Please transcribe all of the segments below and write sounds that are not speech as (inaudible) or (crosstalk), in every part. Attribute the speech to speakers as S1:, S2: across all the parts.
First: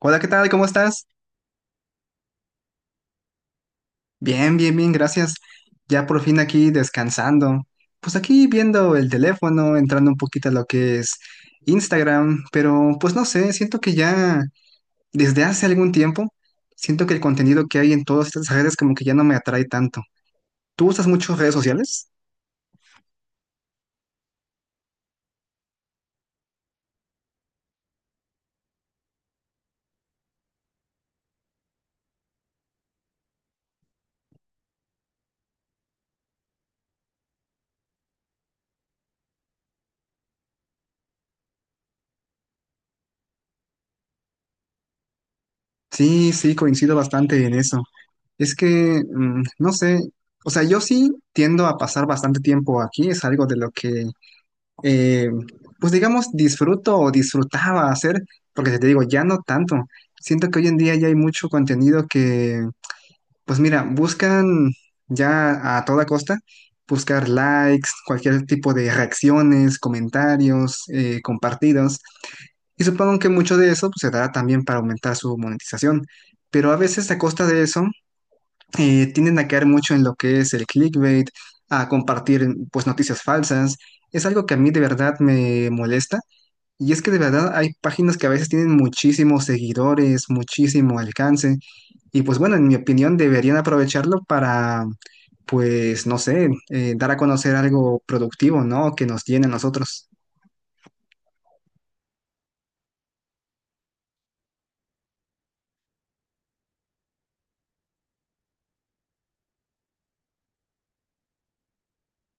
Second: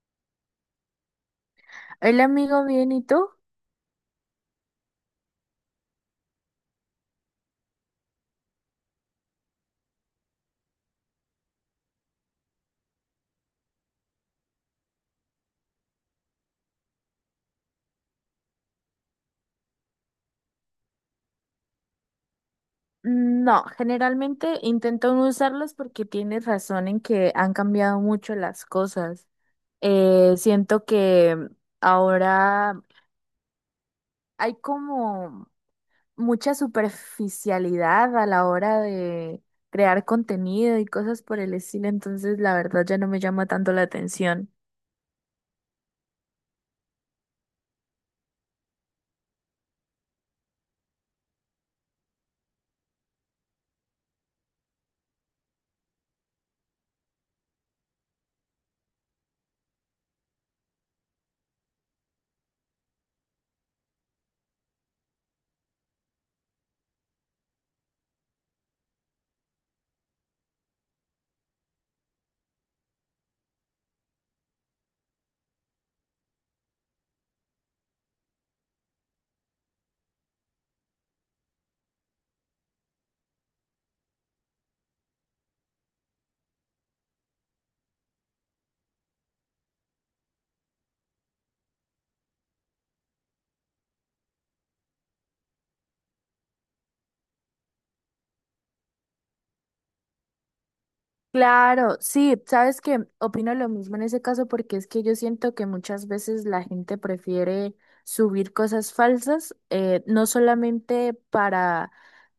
S1: Hola, ¿qué tal? ¿Cómo estás?
S2: El amigo bien, ¿y tú?
S1: Bien, bien, bien, gracias. Ya por fin aquí descansando. Pues aquí viendo el teléfono, entrando un poquito a lo que es Instagram, pero pues no sé, siento que ya desde hace algún tiempo, siento que el contenido que hay en todas estas redes como que ya no me atrae tanto. ¿Tú usas mucho redes sociales?
S2: No, generalmente intento no usarlos porque tienes razón en que han cambiado mucho las cosas. Siento que ahora hay como mucha superficialidad a la hora de crear contenido y cosas por el estilo, entonces la verdad ya no me llama tanto la atención.
S1: Sí, sí, coincido bastante en eso. Es que, no sé, o sea, yo sí tiendo a pasar bastante tiempo aquí, es algo de lo que eh, pues digamos, disfruto o disfrutaba hacer, porque te digo, ya no tanto. Siento que hoy en día ya hay mucho contenido que, pues mira, buscan ya a toda costa buscar likes, cualquier tipo de reacciones, comentarios, compartidos. Y supongo que mucho de eso pues, se dará también para aumentar su monetización. Pero a veces a costa de eso, tienden a caer mucho en lo que es el clickbait, a compartir pues noticias falsas. Es algo que a mí de verdad me molesta y es que de verdad hay páginas que a veces tienen muchísimos seguidores, muchísimo alcance. Y pues bueno, en mi opinión deberían aprovecharlo para, pues no sé, dar a conocer algo productivo, ¿no? Que nos llene a nosotros.
S2: Claro, sí, sabes que opino lo mismo en ese caso porque es que yo siento que muchas veces la gente prefiere subir cosas falsas, no solamente para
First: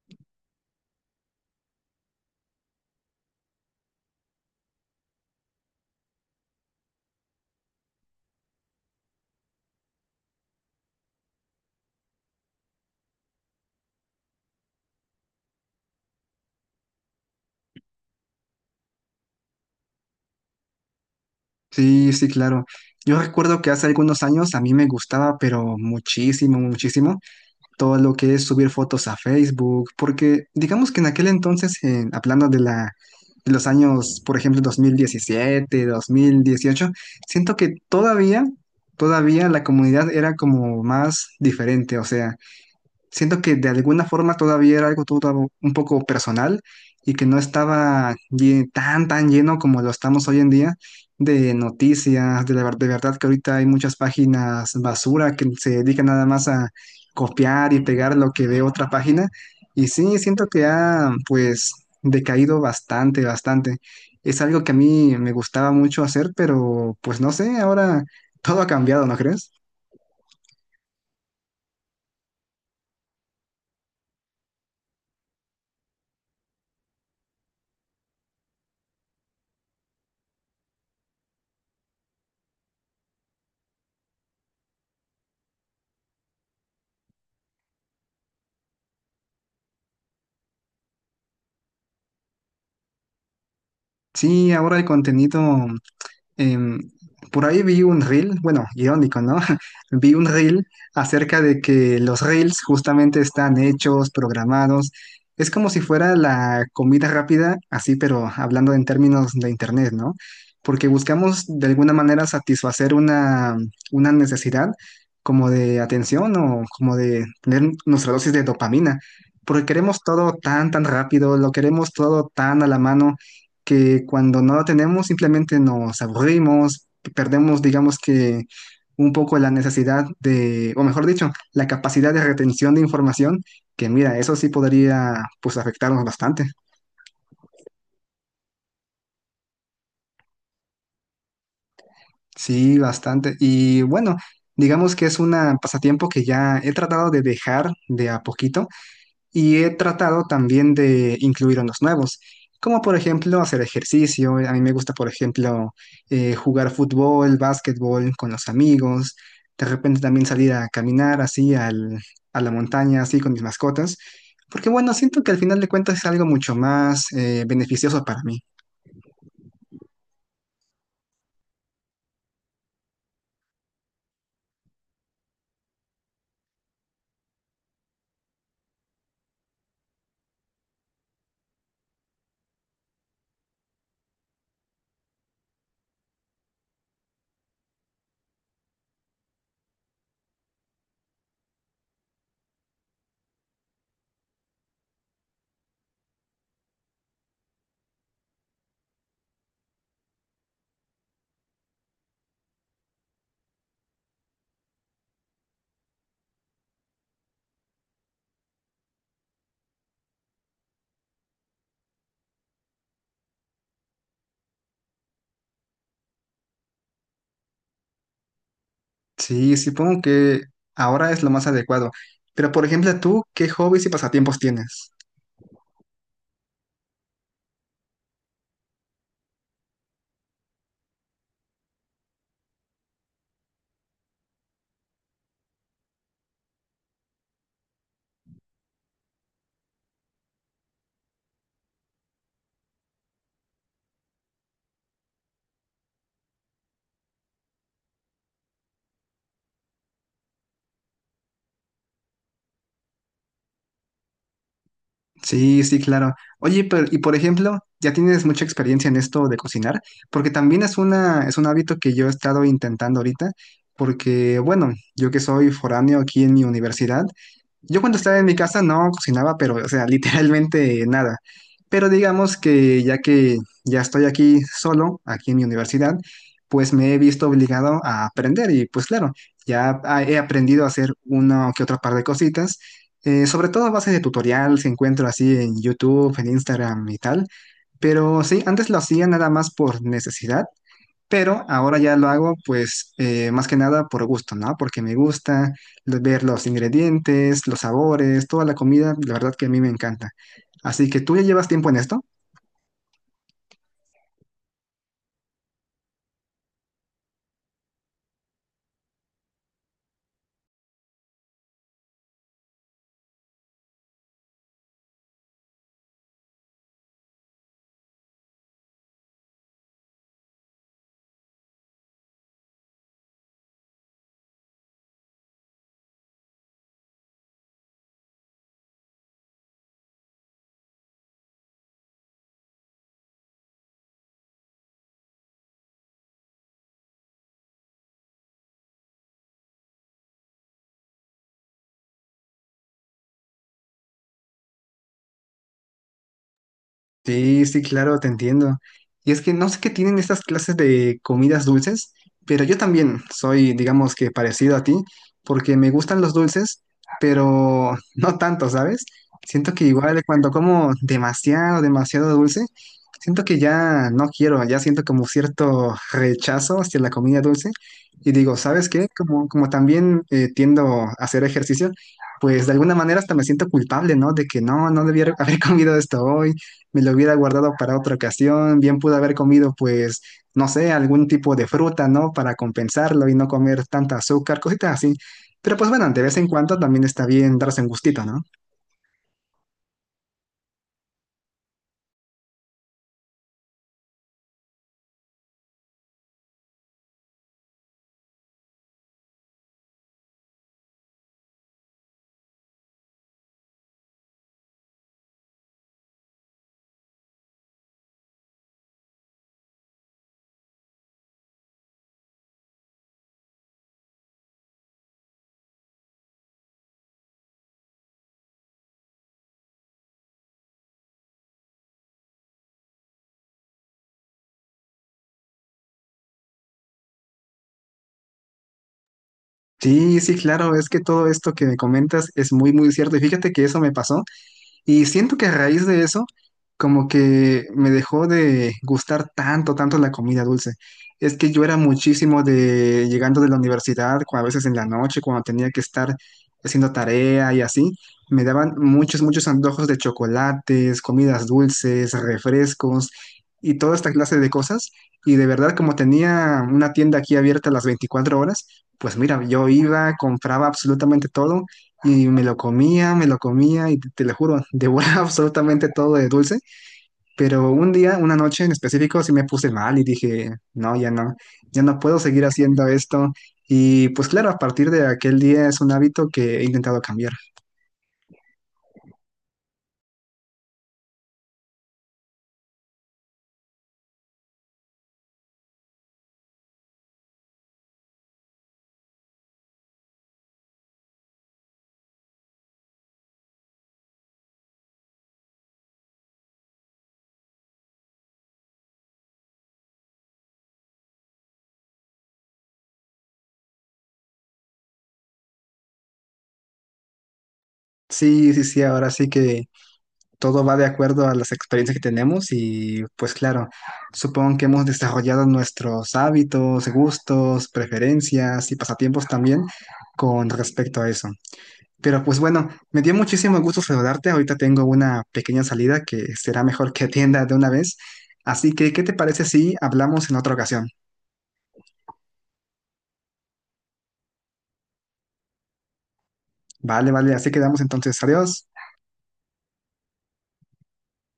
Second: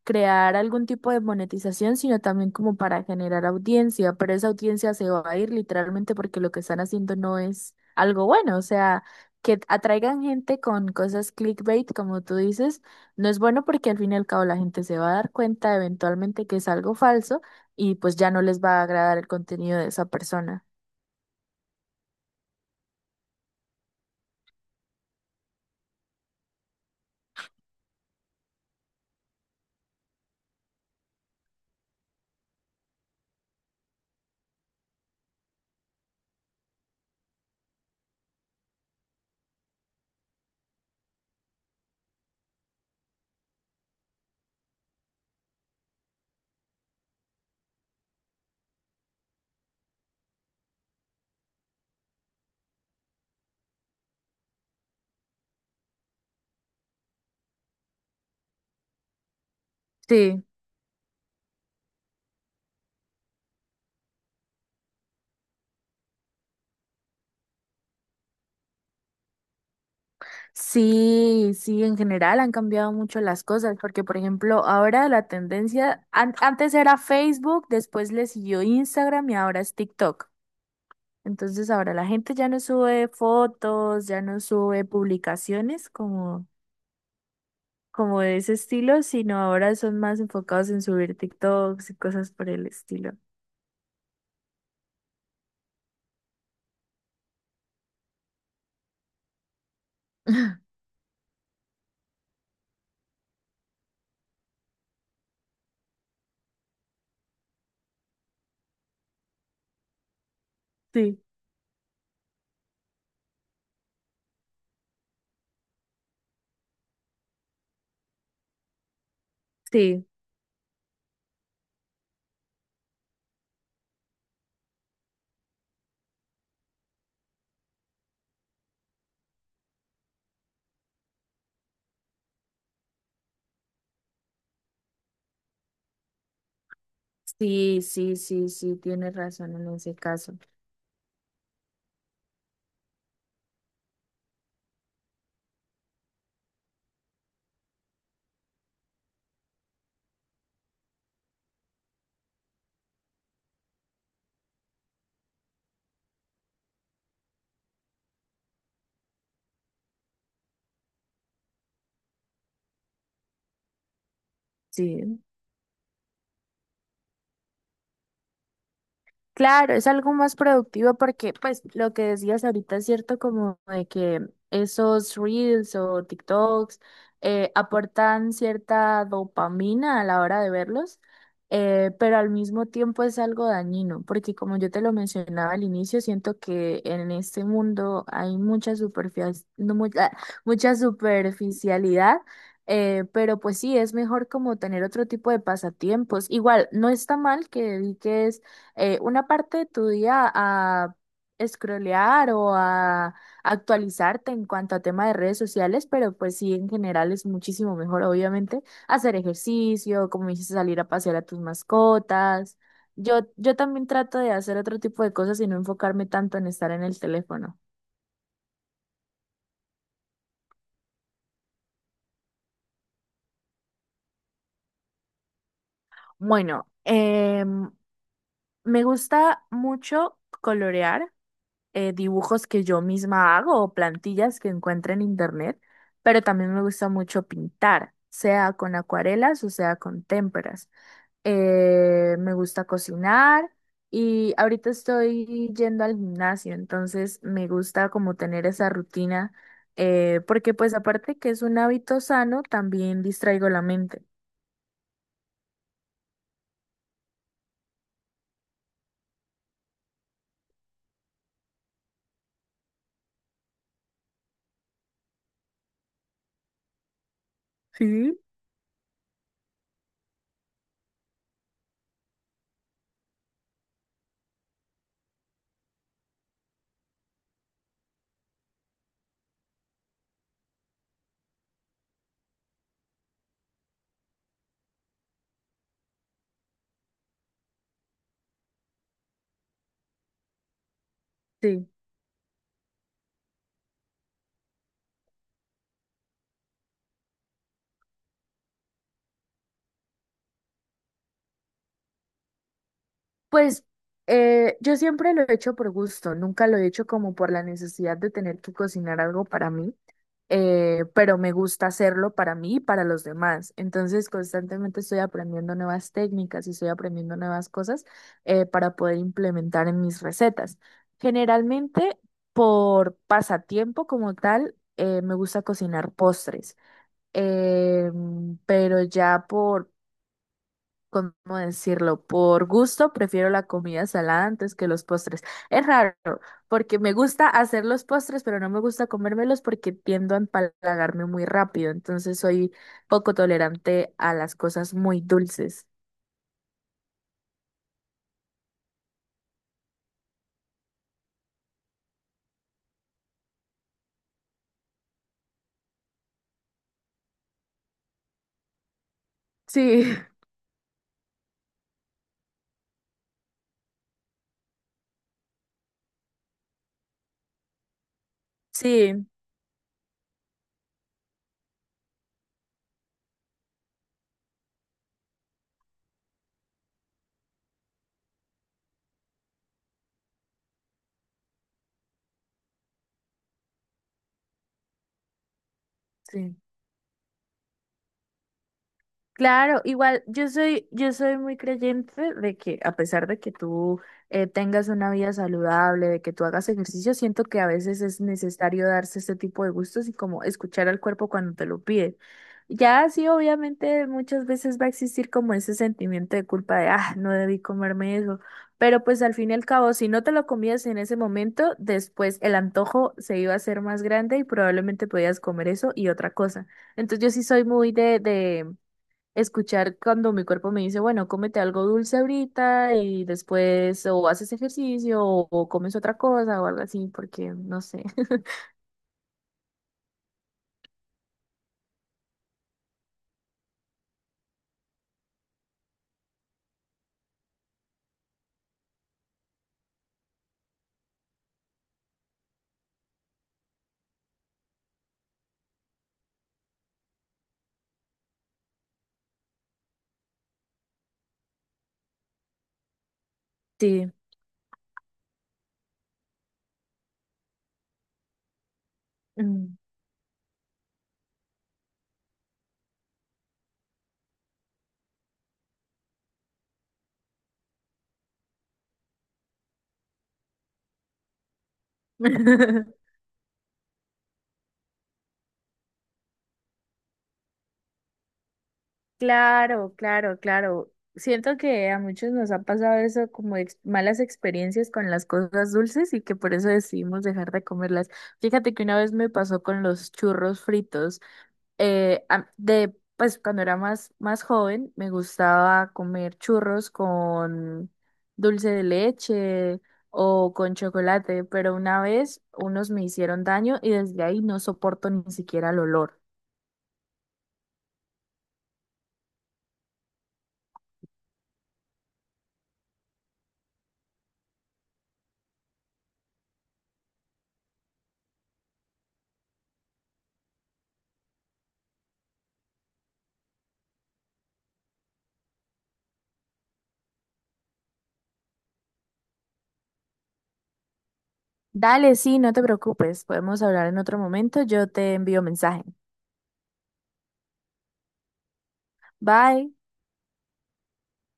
S2: crear algún tipo de monetización, sino también como para generar audiencia, pero esa audiencia se va a ir literalmente porque lo que están haciendo no es algo bueno, o sea, que atraigan gente con cosas clickbait, como tú dices, no es bueno porque al fin y al cabo la gente se va a dar cuenta eventualmente que es algo falso y pues ya no les va a agradar el contenido de esa persona.
S1: Sí, sí, claro. Yo recuerdo que hace algunos años a mí me gustaba, pero muchísimo, muchísimo, todo lo que es subir fotos a Facebook, porque digamos que en aquel entonces, hablando de de los años, por ejemplo, dos mil diecisiete, 2018, siento que todavía, todavía la comunidad era como más diferente, o sea, siento que de alguna forma todavía era algo todo un poco personal y que no estaba tan, tan lleno como lo estamos hoy en día de noticias, de verdad que ahorita hay muchas páginas basura que se dedican nada más a copiar y pegar lo que ve otra página. Y sí,
S2: Sí,
S1: siento que ha pues decaído bastante, bastante. Es algo que a mí me gustaba mucho hacer, pero pues no sé, ahora todo ha cambiado, ¿no crees?
S2: sí, sí, en general han cambiado mucho las cosas, porque por ejemplo, ahora la tendencia, antes era Facebook, después le siguió Instagram y ahora es TikTok. Entonces ahora la gente ya no sube fotos, ya no sube publicaciones como de ese estilo, sino ahora son más enfocados en subir TikToks y cosas por el estilo.
S1: Sí, ahora el contenido em, por ahí vi un reel, bueno, irónico, ¿no? (laughs) Vi un reel
S2: (laughs)
S1: acerca de que los reels justamente están hechos, programados. Es como si fuera la comida rápida, así, pero hablando en términos de internet, ¿no? Porque
S2: Sí,
S1: buscamos de alguna manera satisfacer una necesidad como de atención o como de tener nuestra dosis de dopamina. Porque queremos
S2: sí,
S1: todo tan, tan rápido, lo queremos todo tan a la mano que cuando no lo tenemos simplemente nos aburrimos, perdemos, digamos que un poco la necesidad de, o mejor dicho, la capacidad de retención de información, que mira, eso sí podría pues afectarnos bastante.
S2: sí, sí, sí, sí, tienes razón en ese caso.
S1: Sí, bastante. Y bueno, digamos que es un pasatiempo que ya he tratado de dejar de a poquito y he tratado también de incluir unos nuevos, como por ejemplo hacer ejercicio. A mí me gusta, por ejemplo, jugar fútbol, básquetbol con los amigos. De repente también salir a caminar así a la montaña, así con mis mascotas. Porque bueno,
S2: Sí,
S1: siento que al final de cuentas es algo mucho más beneficioso para mí.
S2: claro, es algo más productivo porque, pues, lo que decías ahorita es cierto, como de que esos reels o TikToks aportan cierta dopamina a la hora de verlos, pero al mismo tiempo es algo dañino, porque como yo te lo mencionaba al inicio, siento que en este mundo hay mucha, mucha superficialidad. Pero pues sí, es mejor como tener otro tipo de pasatiempos. Igual, no está mal que dediques una parte de tu día a scrollear o a actualizarte en cuanto a tema de redes sociales, pero pues sí, en general es muchísimo mejor, obviamente, hacer ejercicio, como dices, salir a pasear a tus mascotas. Yo también trato de hacer otro tipo de cosas y no enfocarme tanto en estar en el teléfono.
S1: Sí, supongo que ahora es lo más adecuado. Pero por ejemplo, tú, ¿qué hobbies y pasatiempos tienes?
S2: Bueno, me gusta mucho colorear. Dibujos que yo misma hago o plantillas que encuentro en internet, pero también me gusta mucho pintar, sea con acuarelas o sea con témperas. Me gusta cocinar y ahorita estoy yendo al gimnasio, entonces me gusta como tener esa rutina, porque pues aparte que es un hábito sano, también distraigo la mente.
S1: Sí, sí, claro. Oye, pero, y por ejemplo, ya tienes mucha experiencia en esto de cocinar, porque también es un hábito que yo he estado intentando ahorita, porque, bueno, yo que soy foráneo aquí en mi universidad, yo cuando estaba
S2: Sí,
S1: en mi casa no cocinaba, pero, o sea, (laughs) literalmente nada. Pero digamos que ya estoy aquí solo, aquí en mi universidad, pues me he visto obligado a aprender y pues claro, ya he aprendido a hacer una que otra par de cositas, sobre todo a base de tutorial, se encuentro así en YouTube, en Instagram y tal. Pero sí, antes lo hacía nada más por necesidad pero
S2: sí.
S1: ahora ya lo hago pues más que nada por gusto, ¿no? Porque me gusta ver los ingredientes, los sabores, toda la comida, la verdad que a mí me encanta. Así que tú ya llevas tiempo en esto.
S2: Pues yo siempre lo he hecho por gusto, nunca lo he hecho como por la necesidad de tener que cocinar algo para mí, pero me gusta hacerlo para mí y para los demás. Entonces constantemente estoy aprendiendo nuevas técnicas y estoy aprendiendo nuevas cosas para poder implementar en mis recetas. Generalmente por pasatiempo como tal, me gusta cocinar postres, pero ya por ¿cómo decirlo? Por gusto prefiero la comida salada antes que los postres. Es raro, porque me gusta hacer los postres, pero no me gusta comérmelos porque tiendo a empalagarme muy rápido. Entonces soy poco tolerante a las cosas muy dulces.
S1: Sí, sí, claro, te entiendo. Y es que no sé qué tienen estas clases de comidas dulces, pero yo también soy, digamos que parecido a ti, porque me gustan los dulces, pero (laughs) no tanto, ¿sabes? Siento que
S2: Sí.
S1: igual
S2: (laughs)
S1: cuando como demasiado, demasiado dulce, siento que ya no quiero, ya siento como cierto rechazo hacia la comida dulce. Y digo, ¿sabes qué?
S2: Sí,
S1: Como, como también tiendo a hacer ejercicio, pues de alguna manera hasta me siento culpable, ¿no? De que no, no debía haber (laughs) comido esto hoy me lo hubiera guardado para otra ocasión, bien pude haber comido pues, no sé, algún tipo de fruta, ¿no? Para compensarlo y no comer tanta azúcar, cositas así. Pero pues bueno, de vez en
S2: sí.
S1: cuando también está bien darse un gustito, ¿no?
S2: Claro, igual yo soy muy creyente de que a pesar de que tú tengas una vida saludable, de que tú hagas ejercicio, siento que a veces es necesario darse este tipo de gustos y como escuchar al cuerpo cuando te lo pide. Ya sí, obviamente muchas veces va a existir como ese sentimiento de culpa de, ah, no debí comerme eso, pero pues al fin y al cabo, si no te lo comías en ese momento, después el antojo se iba a hacer más grande y probablemente podías comer eso y otra cosa. Entonces yo sí soy muy de escuchar cuando mi cuerpo me dice, bueno, cómete algo dulce ahorita y después o haces ejercicio o comes otra cosa o algo así, porque no sé. (laughs)
S1: Sí, sí, claro, es que todo esto que me comentas es muy, muy cierto. Y fíjate que eso me pasó. Y siento que a raíz de eso, como que me dejó de gustar tanto, tanto la comida dulce. Es que yo era muchísimo de llegando de la universidad, a veces en la noche, cuando tenía que estar haciendo tarea y así, me daban muchos, muchos antojos de chocolates, comidas dulces, refrescos y toda esta
S2: Sí.
S1: clase de cosas. Y de verdad, como tenía una tienda aquí abierta las 24 horas, pues mira, yo
S2: Mm.
S1: iba, compraba absolutamente todo y me lo comía y te lo juro, devoraba (laughs) absolutamente todo de dulce. Pero un día, una noche en específico, sí me puse mal y dije, no, ya no, ya no puedo seguir haciendo
S2: (laughs)
S1: esto. Y pues claro, a partir de aquel día es un hábito que he intentado cambiar.
S2: Claro, claro, claro. Siento que a muchos nos ha pasado eso como malas experiencias con las cosas dulces y que por eso decidimos dejar de comerlas. Fíjate que una vez me pasó con los churros fritos. Pues cuando era más joven, me gustaba comer churros con dulce de leche o con chocolate, pero una vez unos me hicieron daño y desde ahí no soporto ni siquiera el olor.
S1: Sí, sí, sí, ahora sí que todo va de acuerdo a las experiencias que tenemos y pues claro, supongo que hemos desarrollado nuestros hábitos, gustos, preferencias y pasatiempos también con respecto a eso. Pero pues bueno, me dio muchísimo gusto saludarte. Ahorita tengo una pequeña salida que será mejor que atienda de una vez. Así que, ¿qué te parece si hablamos en otra ocasión?
S2: Dale, sí, no te preocupes, podemos hablar en otro momento, yo te envío mensaje.
S1: Vale, vale, así quedamos entonces. Adiós.
S2: Bye.